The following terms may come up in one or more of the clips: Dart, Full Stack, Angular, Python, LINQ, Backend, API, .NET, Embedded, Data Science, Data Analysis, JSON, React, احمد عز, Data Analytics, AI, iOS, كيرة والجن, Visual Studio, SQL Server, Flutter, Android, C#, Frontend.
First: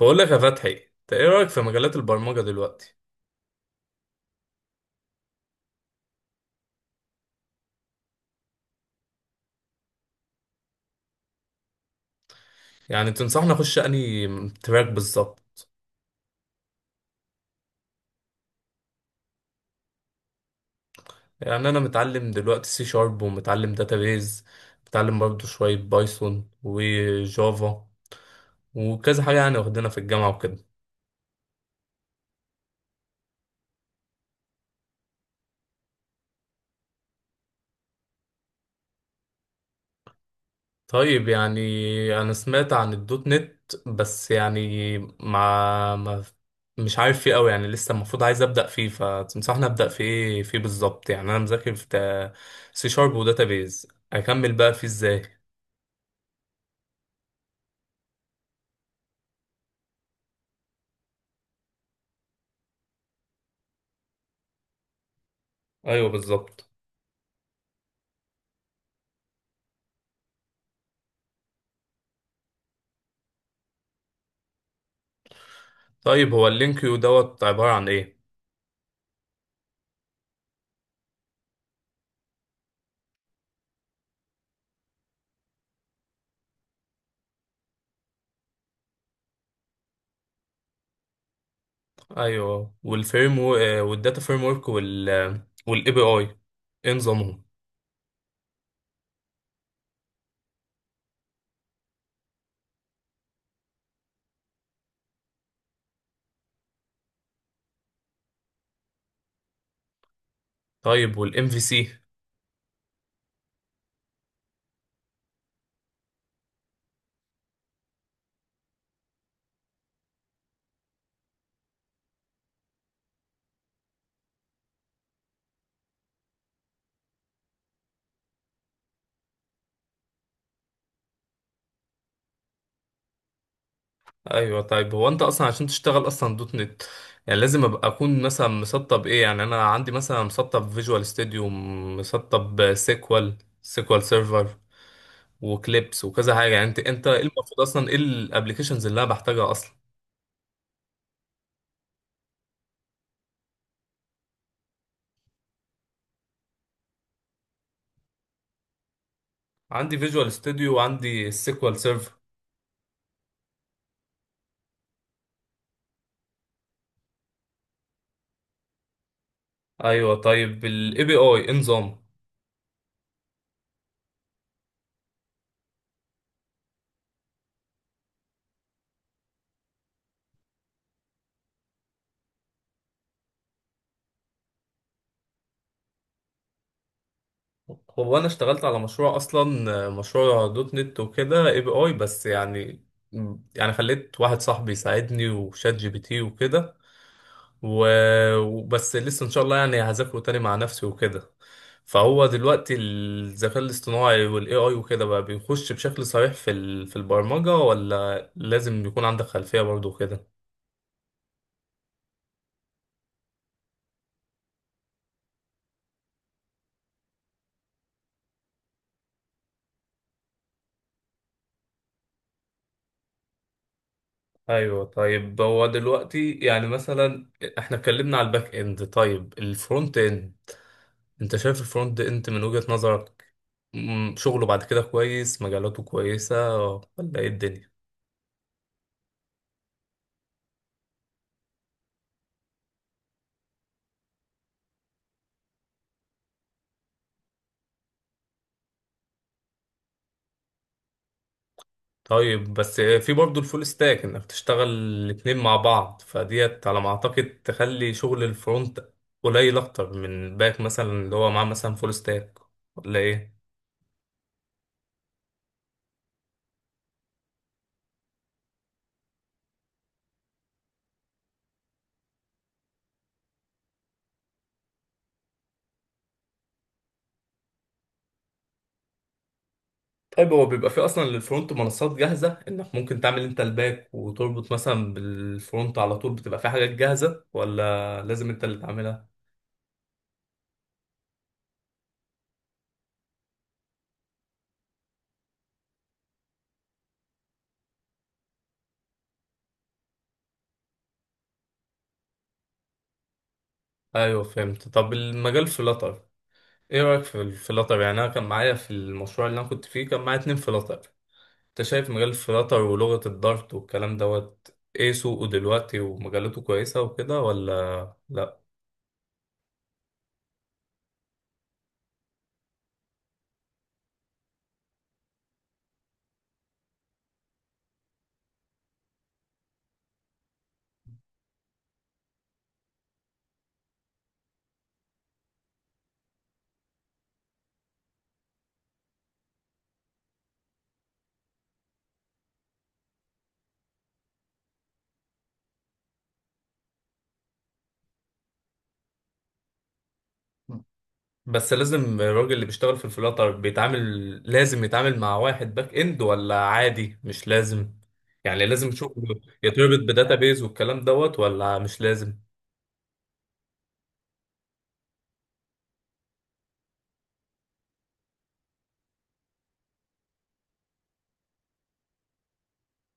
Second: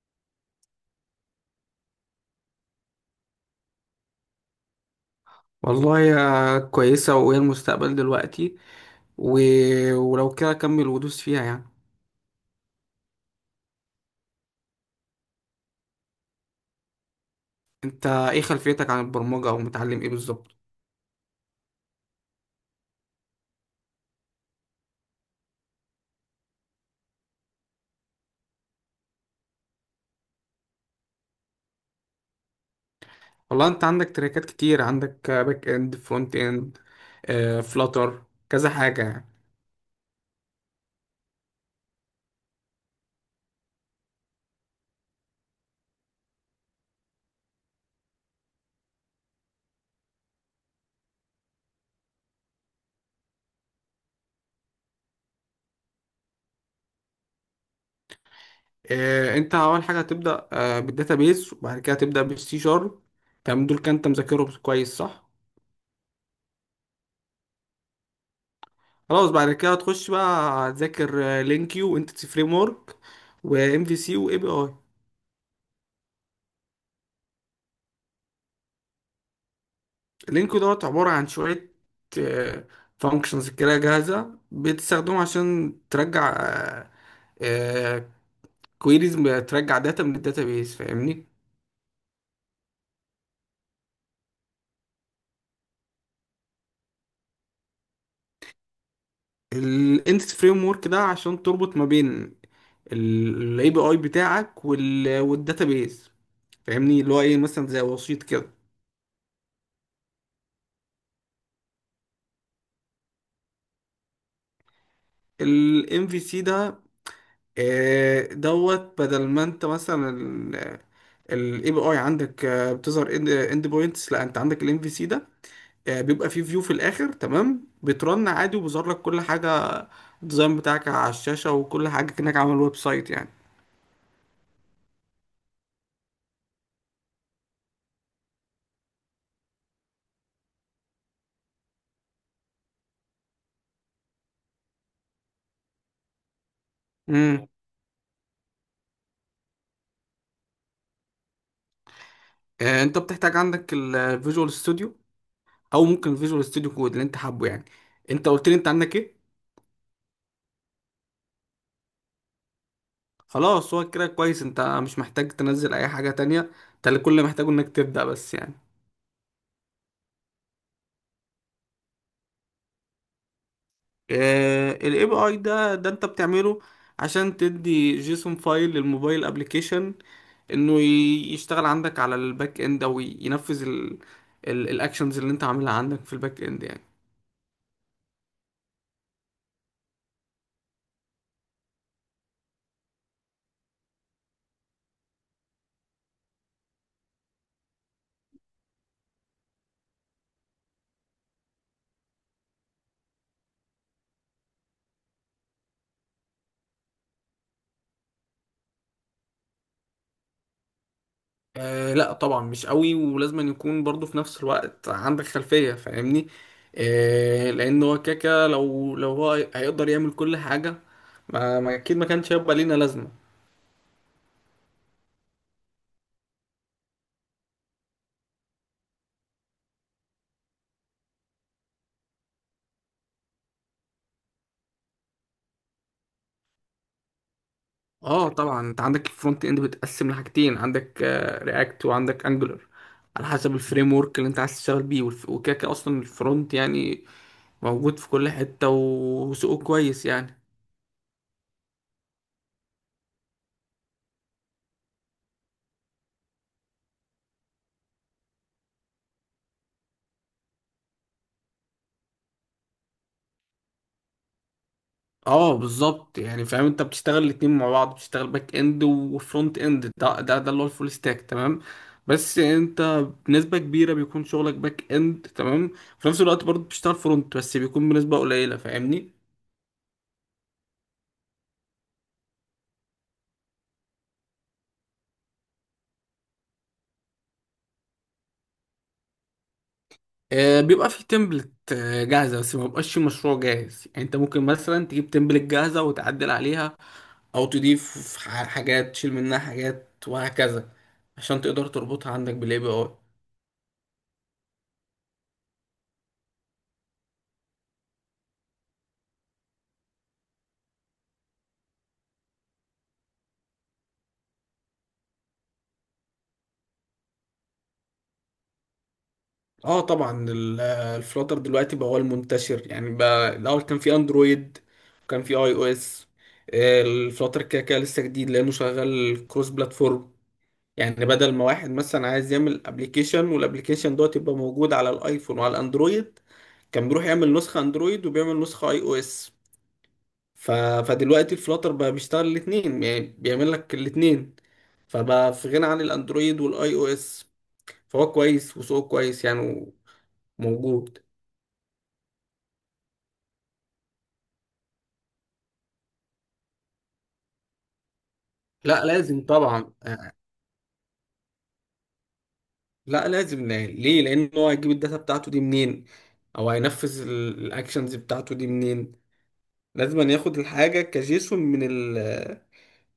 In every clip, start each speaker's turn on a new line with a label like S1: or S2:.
S1: بقول لك يا فتحي، انت ايه رايك في مجالات البرمجه دلوقتي؟
S2: والله يا كويسة وهي المستقبل دلوقتي. و... ولو كده كمل ودوس فيها يعني.
S1: يعني تنصحني اخش انهي تراك بالظبط؟
S2: انت ايه خلفيتك عن البرمجة او متعلم ايه بالظبط؟
S1: يعني انا متعلم دلوقتي سي شارب ومتعلم داتابيز، متعلم برضه شويه بايثون وجافا وكذا حاجه يعني، واخدينها في الجامعه وكده.
S2: والله انت عندك تراكات كتير، عندك باك اند، فرونت اند، فلاتر، كذا حاجة يعني.
S1: طيب، يعني انا سمعت عن الدوت نت بس يعني مع ما مش عارف فيه قوي يعني، لسه المفروض عايز ابدا فيه، فتنصحني ابدا في ايه فيه بالظبط؟ يعني انا مذاكر في سي شارب وداتابيز، اكمل بقى فيه ازاي؟
S2: انت اول حاجة هتبدأ بالداتابيس وبعد كده هتبدأ بالسي شارب. تمام، دول كان انت مذاكرهم كويس صح؟
S1: ايوه بالظبط.
S2: خلاص بعد كده هتخش بقى، هتذاكر لينكيو وانتيتي فريم ورك وام في سي واي بي اي.
S1: طيب هو اللينك يو دوت عباره عن ايه؟
S2: لينكو دوت عبارة عن شوية فانكشنز كده جاهزة بتستخدمه عشان ترجع كويريز، ترجع داتا من الداتابيس، فاهمني؟
S1: ايوه، والفريم و... آه، والداتا فريم ورك وال والاي بي اي ايه نظامهم؟
S2: الانتس فريم ورك ده عشان تربط ما بين الاي بي اي بتاعك والداتابيس، فاهمني؟ اللي هو ايه، مثلا زي وسيط كده.
S1: طيب والام في سي؟
S2: الام في سي ده دوت، بدل ما انت مثلا الاي بي اي عندك بتظهر اند بوينتس، لا انت عندك الام في سي ده بيبقى فيه فيو في الاخر. تمام، بترن عادي وبيظهر لك كل حاجه، الديزاين بتاعك على الشاشه وكل حاجه كانك عامل ويب سايت يعني.
S1: ايوه. طيب هو انت اصلا عشان تشتغل اصلا دوت نت يعني لازم ابقى اكون مثلا مسطب ايه؟ يعني انا عندي مثلا مسطب فيجوال ستوديو، مسطب سيكوال سيرفر وكليبس وكذا حاجه يعني. انت ايه
S2: امم
S1: المفروض اصلا، ايه الابلكيشنز اللي انا بحتاجها اصلا؟
S2: انت بتحتاج عندك الفيجوال ستوديو، او ممكن الفيجوال ستوديو كود، اللي انت حابه يعني. انت قلت لي انت عندك ايه؟
S1: عندي فيجوال ستوديو وعندي السيكوال سيرفر.
S2: خلاص، هو كده كويس، انت مش محتاج تنزل اي حاجه تانية، انت اللي كل اللي محتاجه انك تبدا بس يعني.
S1: ايوه. طيب الاي بي اي ايه نظامه؟
S2: الاي بي اي ده انت بتعمله عشان تدي جيسون فايل للموبايل ابلكيشن، انه يشتغل عندك على الباك اند او ينفذ الاكشنز اللي انت عاملها عندك في الباك اند يعني.
S1: هو انا اشتغلت على مشروع اصلا، مشروع دوت نت وكده اي بي اي بس يعني، يعني خليت واحد صاحبي يساعدني وشات جي بي تي وكده. وبس لسه ان شاء الله يعني هذاكره تاني مع نفسي وكده. فهو دلوقتي الذكاء الاصطناعي والاي اي وكده بقى بيخش بشكل صريح في البرمجة، ولا لازم يكون عندك خلفية برضه كده؟
S2: آه لا طبعا، مش قوي، ولازم أن يكون برضو في نفس الوقت عندك خلفية، فاهمني؟ آه، لان هو كاكا لو هو هيقدر يعمل كل حاجة. اكيد ما كانش هيبقى لينا لازمة.
S1: ايوه. طيب هو دلوقتي يعني مثلا احنا اتكلمنا على الباك اند، طيب الفرونت اند انت شايف الفرونت اند من وجهة نظرك مم، شغله بعد كده كويس، مجالاته كويسة ولا ايه الدنيا؟
S2: اه طبعا، انت عندك الفرونت اند بتقسم لحاجتين، عندك رياكت وعندك انجولار، على حسب الفريم ورك اللي انت عايز تشتغل بيه. وكده كده اصلا الفرونت يعني موجود في كل حتة وسوقه كويس يعني.
S1: طيب، بس في برضه الفول ستاك انك تشتغل الاتنين مع بعض، فديت على ما اعتقد تخلي شغل الفرونت قليل اكتر من الباك، مثلا اللي هو معاه مثلا فول ستاك، ولا ايه؟
S2: اه بالظبط يعني، فاهم؟ انت بتشتغل الاتنين مع بعض، بتشتغل باك اند وفرونت اند، ده اللي هو الفول ستاك، تمام؟ بس انت بنسبة كبيرة بيكون شغلك باك اند، تمام؟ في نفس الوقت برضه بتشتغل فرونت بس بيكون بنسبة قليلة، فاهمني؟
S1: طيب هو بيبقى فيه اصلا للفرونت منصات جاهزه انك ممكن تعمل انت الباك وتربط مثلا بالفرونت على طول، بتبقى فيه حاجات جاهزه ولا لازم انت اللي تعملها؟
S2: بيبقى في تمبلت جاهزة بس ما بيبقاش في مشروع جاهز يعني. انت ممكن مثلا تجيب تمبلت جاهزة وتعدل عليها، او تضيف حاجات، تشيل منها حاجات وهكذا، عشان تقدر تربطها عندك بالاي بي اي.
S1: ايوه فهمت. طب المجال فلاتر، ايه رايك في الفلاتر؟ يعني انا كان معايا في المشروع اللي انا كنت فيه كان معايا اتنين فلاتر. انت شايف مجال الفلاتر ولغه الدارت والكلام دوت ايه، سوقه دلوقتي ومجالاته كويسه وكده ولا لا؟
S2: اه طبعا، الفلاتر دلوقتي بقى هو المنتشر يعني. بقى الاول كان في اندرويد وكان في اي او اس. الفلاتر كده كده لسه جديد لانه شغال كروس بلاتفورم، يعني بدل ما واحد مثلا عايز يعمل ابلكيشن والابلكيشن دوت يبقى موجود على الايفون وعلى الاندرويد كان بيروح يعمل نسخة اندرويد وبيعمل نسخة اي او اس. ف... فدلوقتي الفلاتر بقى بيشتغل الاثنين، يعني بيعمل لك الاثنين، فبقى في غنى عن الاندرويد والاي او اس، فهو كويس وسوقه كويس يعني، موجود.
S1: بس لازم الراجل اللي بيشتغل في الفلاتر بيتعامل لازم يتعامل مع واحد باك اند، ولا عادي مش لازم؟ يعني لازم
S2: لا
S1: شغله
S2: لازم طبعا،
S1: يتربط بداتابيز والكلام دوت ولا مش لازم؟
S2: لا لازم. ليه؟ لان هو هيجيب الداتا بتاعته دي منين؟ او هينفذ الاكشنز بتاعته دي منين؟ لازم أن ياخد الحاجة كجيسون من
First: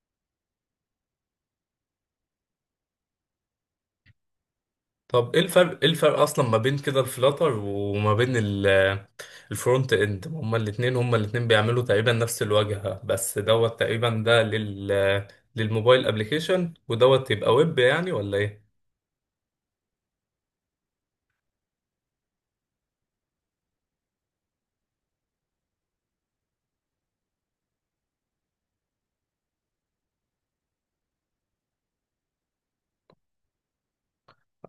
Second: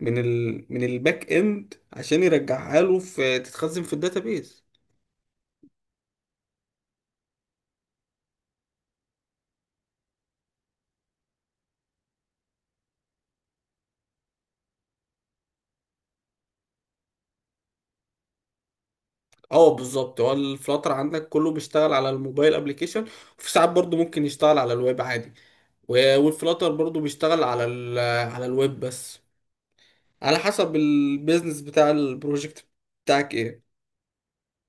S2: من الباك اند عشان يرجعها له، في تتخزن في الداتابيز.
S1: طب ايه الفرق، ايه الفرق اصلا ما بين كده الفلاتر وما بين الفرونت اند؟ هما الاتنين، هما الاتنين بيعملوا تقريبا نفس الواجهة، بس دوت تقريبا ده لل للموبايل ابلكيشن ودوت يبقى ويب، يعني ولا ايه؟
S2: اه بالظبط، هو الفلاتر عندك كله بيشتغل على الموبايل ابلكيشن، وفي ساعات برضو ممكن يشتغل على الويب عادي. والفلاتر برضو بيشتغل على على الويب بس، على حسب البيزنس بتاع البروجكت بتاعك ايه.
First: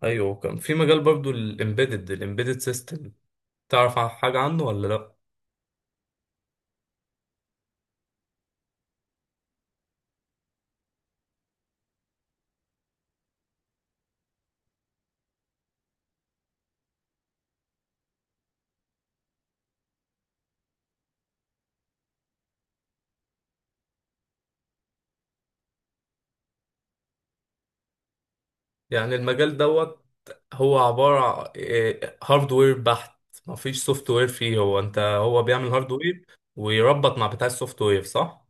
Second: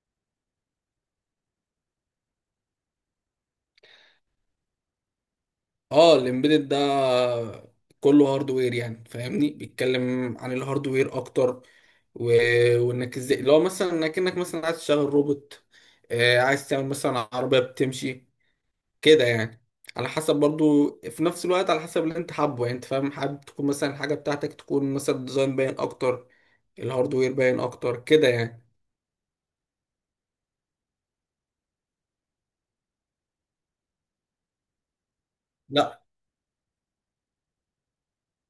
S1: ايوه، كان في مجال برضو الامبيدد، الامبيدد سيستم، تعرف حاجة عنه ولا لا؟
S2: اه، الامبيدد ده كله هاردوير يعني، فاهمني؟ بيتكلم عن الهاردوير اكتر. و... وانك ازاي لو مثلا انك مثلا عايز تشغل روبوت، عايز تعمل مثلا عربية بتمشي كده يعني. على حسب برضو في نفس الوقت، على حسب اللي انت حابه يعني. انت فاهم، حابب تكون مثلا الحاجة بتاعتك تكون مثلا ديزاين باين اكتر، الهاردوير باين اكتر كده يعني.
S1: يعني المجال دوت هو عبارة إيه، هاردوير بحت؟ مفيش سوفت وير فيه؟ هو انت هو بيعمل
S2: لا
S1: هاردوير ويربط مع بتاع السوفت وير صح؟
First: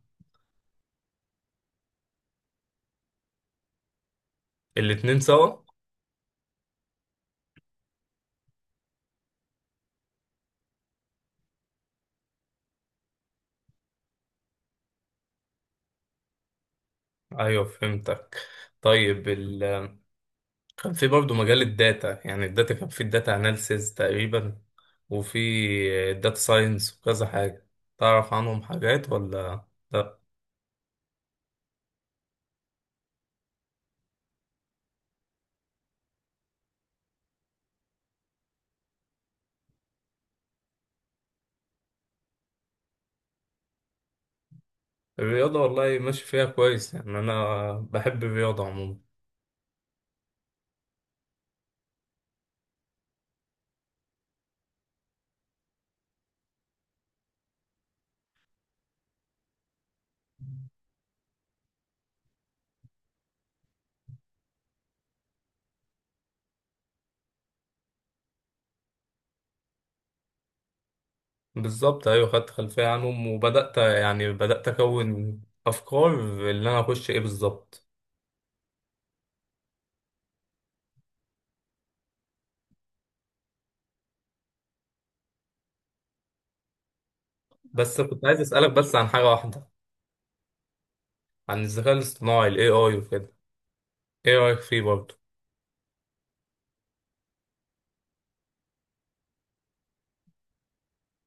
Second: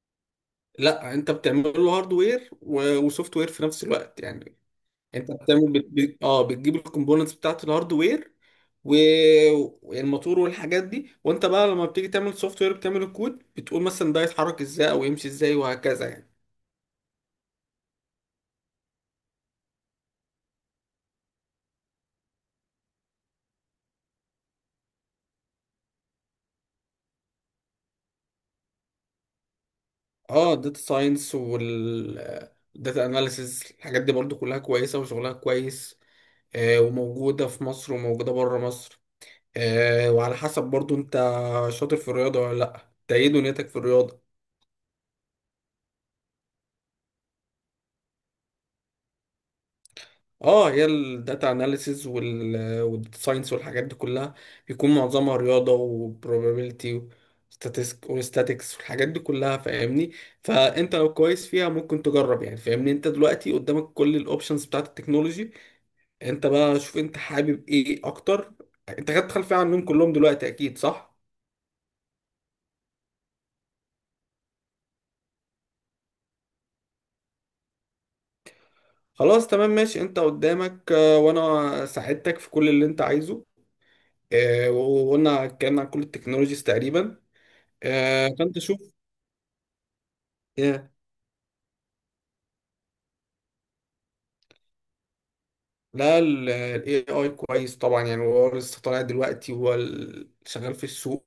S2: لا، انت بتعمل له هاردوير وسوفت وير في نفس الوقت يعني.
S1: الاتنين
S2: انت
S1: سوا؟
S2: بتعمل اه، بتجيب الكومبوننتس بتاعت الهاردوير والموتور والحاجات دي، وانت بقى لما بتيجي تعمل سوفت وير بتعمل الكود، بتقول مثلا ده يتحرك ازاي او يمشي ازاي وهكذا يعني.
S1: ايوه فهمتك. طيب ال... كان في برضه مجال الداتا، يعني الداتا كان في الداتا اناليسيز تقريبا وفي الداتا ساينس وكذا حاجة، تعرف عنهم حاجات ولا لا؟
S2: اه، داتا ساينس وال داتا اناليسز، الحاجات دي برضو كلها كويسة وشغلها كويس، وموجودة في مصر وموجودة بره مصر، وعلى حسب برضو انت شاطر في الرياضة ولا لا. انت ايه دنيتك في الرياضة؟
S1: الرياضة والله ماشي فيها كويس يعني، أنا بحب الرياضة عموما.
S2: اه، هي الداتا اناليسيز والساينس والحاجات دي كلها بيكون معظمها رياضه وبروبابيلتي وستاتيكس والحاجات دي كلها، فاهمني؟ فانت لو كويس فيها ممكن تجرب يعني، فاهمني؟ انت دلوقتي قدامك كل الاوبشنز بتاعت التكنولوجي، انت بقى شوف انت حابب ايه اكتر. انت خدت خلفيه عنهم كلهم دلوقتي اكيد صح؟
S1: بالظبط، ايوه خدت خلفيه عنهم وبدات يعني بدات اكون افكار اللي انا اخش ايه بالظبط.
S2: خلاص تمام ماشي، انت قدامك، وانا ساعدتك في كل اللي انت عايزه، وقلنا اتكلمنا عن كل التكنولوجيز تقريبا،
S1: بس كنت عايز
S2: فانت
S1: اسالك
S2: شوف.
S1: بس عن حاجه واحده،
S2: آه،
S1: عن الذكاء الاصطناعي الاي اي وكده، ايه رايك فيه برضه؟
S2: لا، ال AI كويس طبعا يعني، هو لسه طالع دلوقتي وهو شغال في السوق،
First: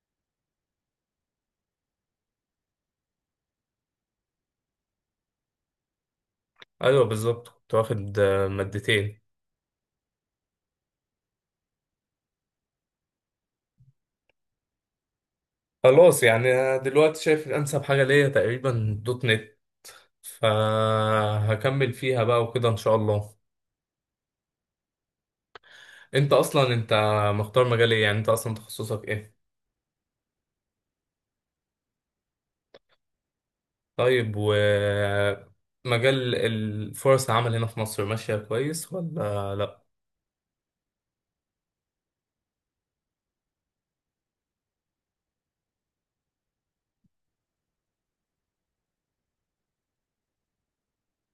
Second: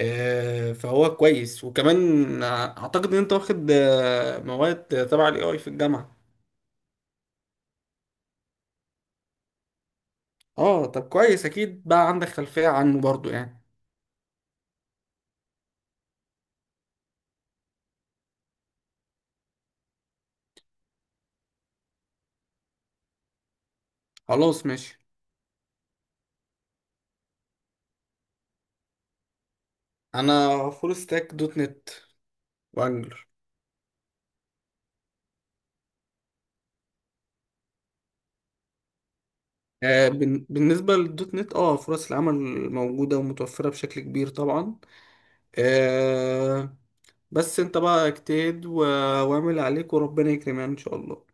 S2: فهو كويس. وكمان اعتقد ان انت واخد مواد تبع ال AI في الجامعة.
S1: ايوه بالظبط، كنت واخد مادتين.
S2: اه طب كويس، اكيد بقى عندك خلفية عنه برضو يعني.
S1: خلاص يعني أنا دلوقتي شايف انسب حاجه ليا تقريبا دوت نت، فهكمل فيها بقى وكده ان شاء الله.
S2: خلاص ماشي.
S1: انت اصلا مختار مجال ايه؟ يعني انت اصلا تخصصك ايه؟
S2: انا فول ستاك دوت نت وانجلر.
S1: طيب ومجال الفرص العمل هنا في مصر ماشية كويس ولا لأ؟
S2: بالنسبة للدوت نت، اه، فرص العمل موجودة ومتوفرة بشكل كبير طبعا. آه، بس انت بقى اجتهد واعمل عليك وربنا يكرمك يعني ان شاء الله.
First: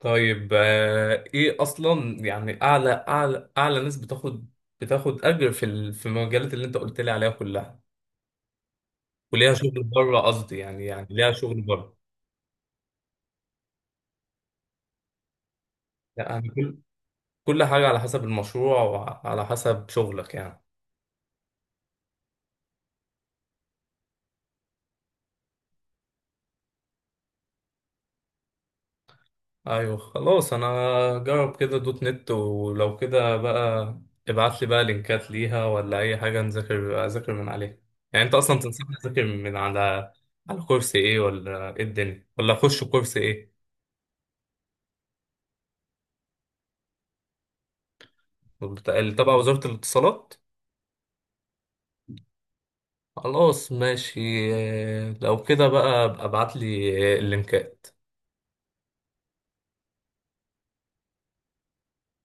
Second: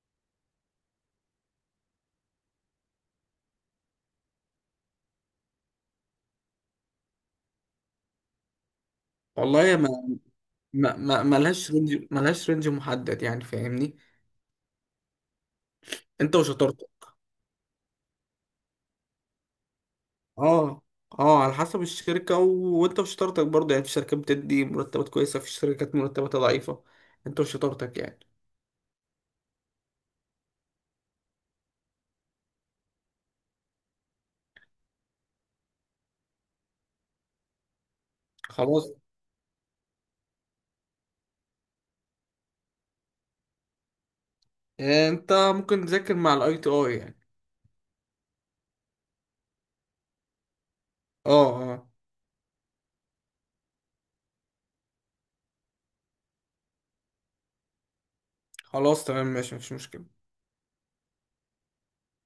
S1: طيب إيه أصلا يعني أعلى أعلى ناس بتاخد، بتاخد أجر في المجالات اللي أنت قلت لي عليها كلها، وليها
S2: والله يا
S1: شغل
S2: ما،
S1: بره؟ قصدي يعني، يعني ليها شغل
S2: ملهاش
S1: بره؟
S2: رينج، ملهاش رينج محدد يعني، فاهمني؟ انت
S1: يعني
S2: وشطارتك.
S1: كل حاجة على حسب المشروع وعلى حسب شغلك يعني.
S2: اه، اه، على حسب الشركة، وانت وشطارتك برضه يعني. في شركات بتدي مرتبات كويسة، في شركات مرتباتها ضعيفة، انت وشطارتك يعني.
S1: ايوه خلاص. انا جرب كده دوت نت، ولو كده بقى ابعت لي بقى لينكات ليها ولا اي حاجه اذاكر من عليها. يعني انت اصلا
S2: خلاص،
S1: تنصحني اذاكر من على على كورس ايه، ولا ايه الدنيا، ولا اخش كورس ايه؟
S2: انت ممكن تذاكر مع الاي تي اي يعني.
S1: اللي تبع وزاره الاتصالات؟
S2: اه، اه،
S1: خلاص ماشي. لو كده بقى ابقى ابعت لي اللينكات.
S2: خلاص تمام ماشي، مفيش مشكلة.